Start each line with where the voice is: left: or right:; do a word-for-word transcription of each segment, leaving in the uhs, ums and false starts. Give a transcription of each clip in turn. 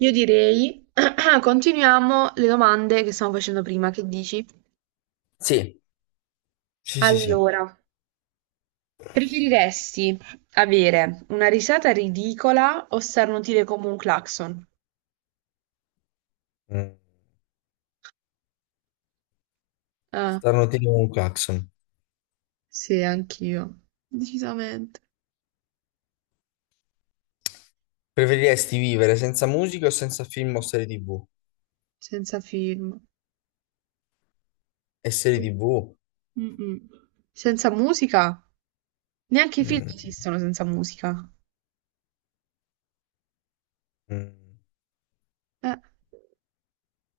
right: Io direi, continuiamo le domande che stavamo facendo prima, che dici?
left: Sì, sì, sì, sì.
right: Allora, preferiresti avere una risata ridicola o starnutire come un clacson?
left: Mm.
right: Ah,
left: Stanno tipo un clacson.
right: sì, anch'io. Decisamente.
left: Preferiresti vivere senza musica o senza film o serie T V?
right: Senza film.
left: E serie T V?
right: Mm-mm. Senza musica? Neanche i film
left: Mm,
right: esistono senza musica.
left: mm,
right: Eh,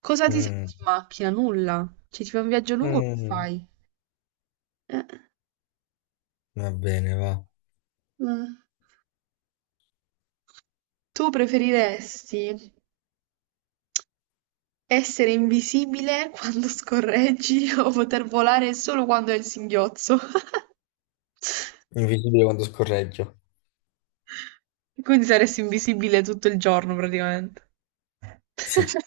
right: cosa ti senti
left: mm,
right: in macchina? Nulla. Cioè, ti fai un viaggio lungo, che
left: mm.
right: fai? Eh,
left: Va bene, va.
right: eh. Tu preferiresti essere invisibile quando scorreggi o poter volare solo quando hai il singhiozzo.
left: Invisibile quando scorreggio.
right: Quindi saresti invisibile tutto il giorno praticamente.
left: Sì.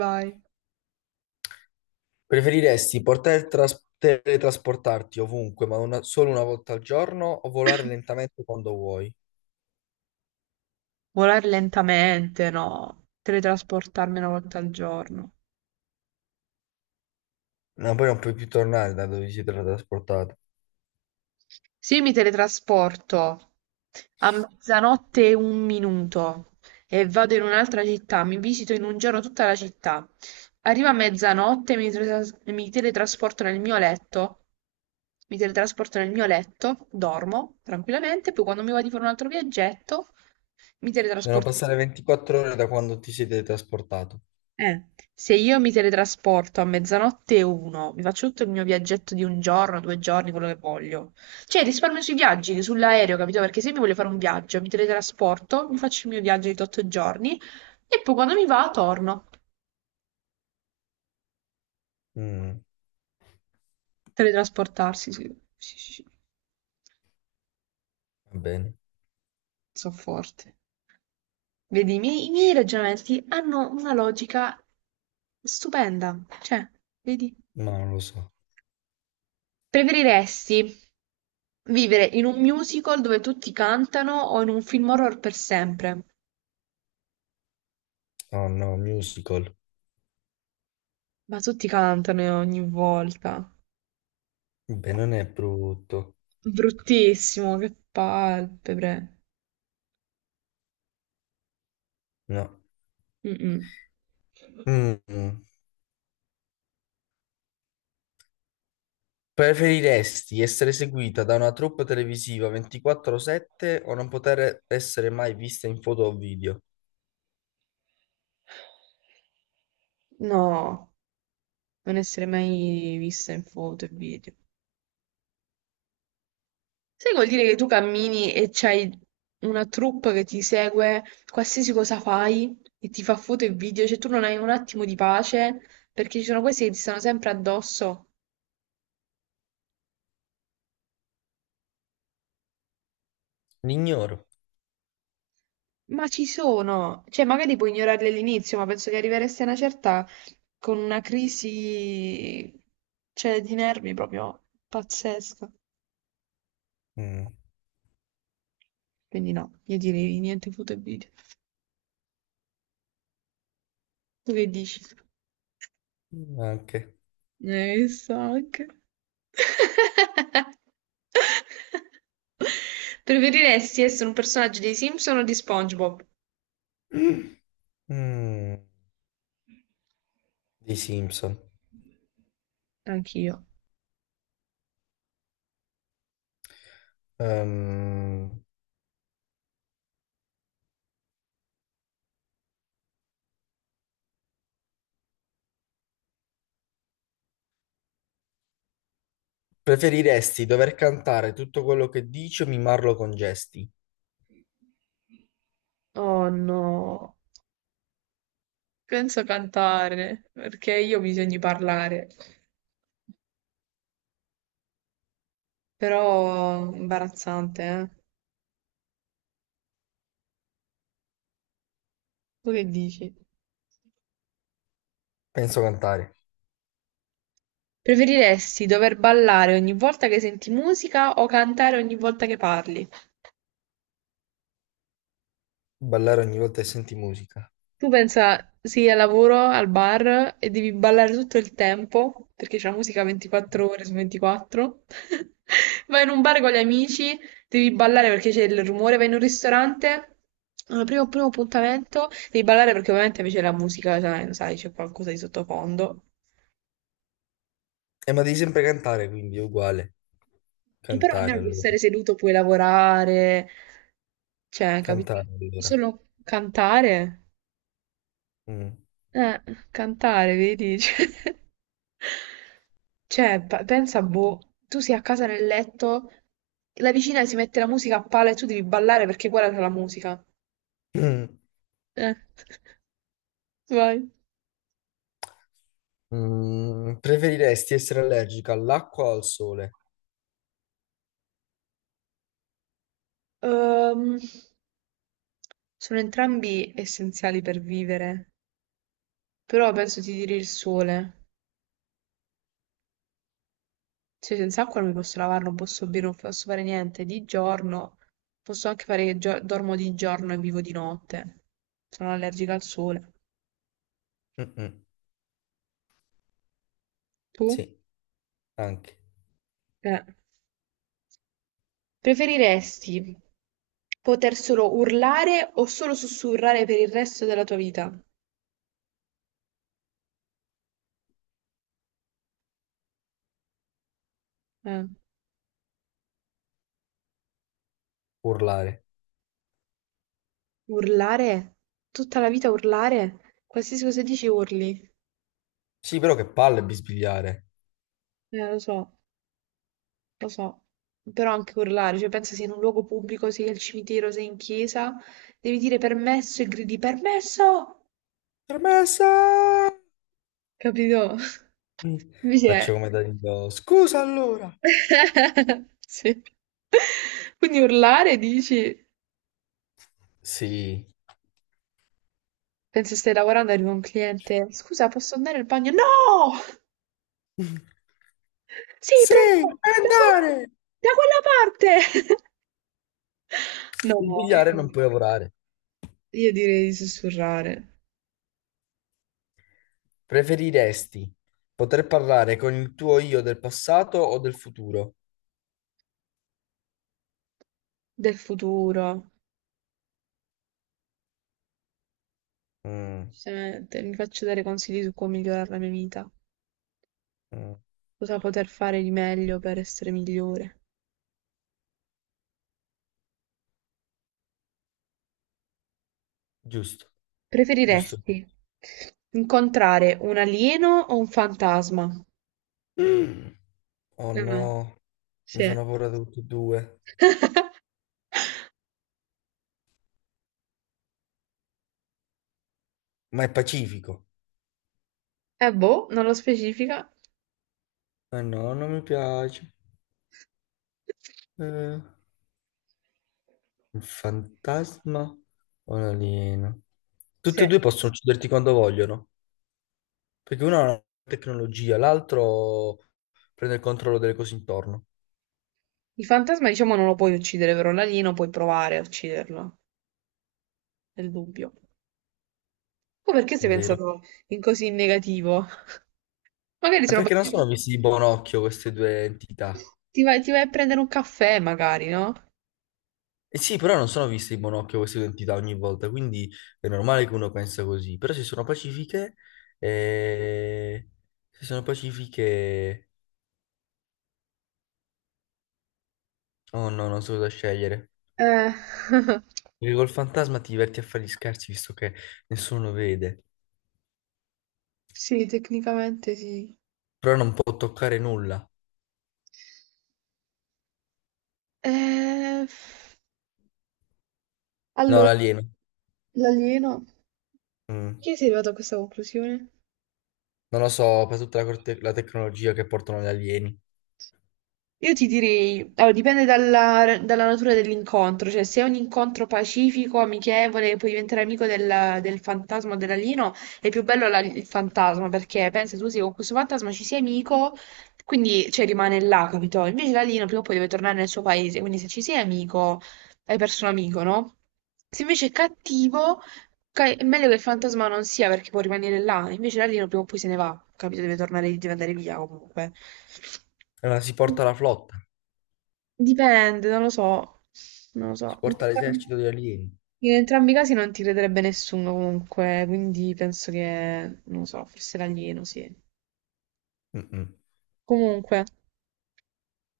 right: Vai.
left: Preferiresti poter tras- teletrasportarti ovunque, ma una- solo una volta al giorno, o volare lentamente quando vuoi?
right: Volare lentamente, no. Teletrasportarmi una volta al giorno.
left: No, poi non puoi più tornare da dove ti sei teletrasportato.
right: Se io mi teletrasporto a mezzanotte e un minuto e vado in un'altra città, mi visito in un giorno tutta la città, arrivo a mezzanotte, mi, tras- mi teletrasporto nel mio letto, mi teletrasporto nel mio letto, dormo tranquillamente, poi quando mi va di fare un altro viaggetto, mi
left: Devono
right: teletrasporto.
left: passare ventiquattro ore da quando ti sei teletrasportato.
right: Eh, se io mi teletrasporto a mezzanotte e uno, mi faccio tutto il mio viaggetto di un giorno, due giorni, quello che voglio. Cioè, risparmio sui viaggi, sull'aereo, capito? Perché se mi voglio fare un viaggio, mi teletrasporto, mi faccio il mio viaggio di otto giorni e poi quando mi va, torno.
left: Mm,
right: Teletrasportarsi, sì, sì, sì, sì.
left: va bene.
right: Sono forte. Vedi, i miei, i miei ragionamenti hanno una logica stupenda. Cioè, vedi?
left: Ma non lo so.
right: Preferiresti vivere in un musical dove tutti cantano o in un film horror per sempre?
left: Oh no, musical.
right: Ma tutti cantano ogni volta.
left: Beh, non è brutto.
right: Bruttissimo, che palpebre.
left: No.
right: Mm-mm.
left: Mm. Preferiresti essere seguita da una troupe televisiva ventiquattro sette o non poter essere mai vista in foto o video?
right: No, non essere mai vista in foto e video. Sai che vuol dire che tu cammini e c'hai una troupe che ti segue qualsiasi cosa fai e ti fa foto e video, cioè tu non hai un attimo di pace perché ci sono questi che ti stanno sempre addosso.
left: L'ignoro.
right: Ma ci sono, cioè magari puoi ignorarli all'inizio, ma penso che arriveresti a una certa con una crisi, cioè, di nervi proprio pazzesca.
left: Mm.
right: Quindi no, io direi niente foto e video. Tu che dici?
left: Anche.
right: Eh, so anche. Preferiresti essere un personaggio dei Simpson o di SpongeBob?
left: Mm. Di Simpson.
right: Anch'io.
left: Ehm, preferiresti dover cantare tutto quello che dici o mimarlo con gesti?
right: Oh no. Penso cantare, perché io ho bisogno di parlare, però imbarazzante, eh? Tu che dici?
left: Penso cantare.
right: Preferiresti dover ballare ogni volta che senti musica o cantare ogni volta che parli?
left: Ballare ogni volta che senti musica.
right: Tu pensa, sì, al lavoro, al bar e devi ballare tutto il tempo, perché c'è la musica ventiquattro ore su ventiquattro. Vai in un bar con gli amici, devi ballare perché c'è il rumore, vai in un ristorante, al primo, primo appuntamento, devi ballare perché ovviamente invece la musica, sai, sai, c'è qualcosa di sottofondo.
left: Eh, ma devi sempre cantare, quindi è uguale.
right: Però
left: Cantare
right: almeno puoi
left: allora.
right: stare seduto, puoi lavorare, cioè, capito?
left: Cantare allora.
right: Solo cantare?
left: Mm.
right: Eh, cantare, vedi? Cioè, Cioè, pa- pensa, boh, tu sei a casa nel letto, la vicina si mette la musica a palla e tu devi ballare perché quella era la musica. Eh, vai.
left: Mm. Mm, Preferiresti essere allergica all'acqua o al sole?
right: Ehm, sono entrambi essenziali per vivere, però penso ti direi il sole. Cioè, senza acqua non mi posso lavare, non posso bere, non posso fare niente. Di giorno, posso anche fare che gio- dormo di giorno e vivo di notte. Sono allergica al sole.
left: Mm-mm.
right: Tu?
left: Sì, anche.
right: Eh. Preferiresti poter solo urlare o solo sussurrare per il resto della tua vita? Eh,
left: Urlare.
right: urlare? Tutta la vita urlare? Qualsiasi cosa dici urli.
left: Sì, però che palle bisbigliare.
right: Eh, lo so, lo so. Però anche urlare, cioè pensa sia in un luogo pubblico, sia al cimitero, sia in chiesa, devi dire permesso e gridi permesso!
left: Permessa!
right: Capito?
left: Mm.
right: Invece
left: Faccio
right: è...
left: come Danilo. Scusa allora.
right: Sì. Quindi urlare dici?
left: Sì.
right: Penso stai lavorando, arriva un cliente. Scusa, posso andare al bagno? No! Sì,
left: Sì,
right: prego! Da quella,
left: andare!
right: da quella parte! No, io,
left: Bisbigliare non puoi lavorare.
right: io direi di sussurrare.
left: Preferiresti poter parlare con il tuo io del passato o del futuro?
right: Del futuro.
left: Mm,
right: Giustamente, mi faccio dare consigli su come migliorare la mia vita.
left: mm,
right: Cosa poter fare di meglio per essere migliore.
left: Giusto, giusto.
right: Preferiresti incontrare un alieno o un fantasma?
left: Mm. Oh
right: Mm,
left: no, mi
right: sì. Eh
left: fanno paura tutti e due. Ma è pacifico.
right: boh, non lo specifica.
left: Ma no, non mi piace. Eh, un fantasma o un alieno? Tutti
right: Sì.
left: e due possono ucciderti quando vogliono, perché uno ha una tecnologia, l'altro prende il controllo delle cose intorno,
right: Il fantasma, diciamo, non lo puoi uccidere, però l'alieno puoi provare a ucciderlo, nel dubbio. Tu perché
left: è
right: sei
left: vero?
right: pensato in così in negativo? Magari
left: Ma
right: sono...
left: perché non sono visti di buon occhio queste due entità?
right: Ti vai, ti vai a prendere un caffè, magari, no?
left: Eh sì, però non sono viste in monocchio queste identità ogni volta, quindi è normale che uno pensa così. Però se sono pacifiche, eh, se sono pacifiche, oh no, non so cosa scegliere.
right: Eh.
left: Perché col fantasma ti diverti a fare gli scherzi visto che nessuno vede,
right: Sì, tecnicamente sì.
left: però non può toccare nulla.
right: Eh,
left: No,
right: allora,
left: l'alieno.
right: l'alieno...
left: Mm.
right: Perché sei arrivato a questa conclusione?
left: Non lo so, per tutta la, corte- la tecnologia che portano gli alieni.
right: Io ti direi, allora, dipende dalla, dalla natura dell'incontro, cioè se è un incontro pacifico, amichevole, puoi diventare amico del, del fantasma o dell'alieno, è più bello la- il fantasma perché pensa tu sì, con questo fantasma ci sei amico, quindi cioè, rimane là, capito? Invece l'alieno prima o poi deve tornare nel suo paese, quindi se ci sei amico, hai perso un amico, no? Se invece è cattivo, ca- è meglio che il fantasma non sia perché può rimanere là, invece l'alieno prima o poi se ne va, capito? Deve tornare, deve andare via comunque.
left: Allora si porta la flotta,
right: Dipende, non lo so, non lo
left: si
right: so. In
left: porta
right: entrambi,
left: l'esercito degli alieni.
right: in entrambi i casi non ti crederebbe nessuno comunque, quindi penso che, non lo so, forse l'alieno, sì.
left: Mm-mm.
right: Comunque,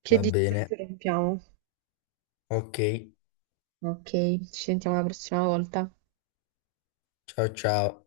right: che
left: Va
right: dici se
left: bene,
right: interrompiamo?
left: ok,
right: Ok, ci sentiamo la prossima volta.
left: ciao ciao.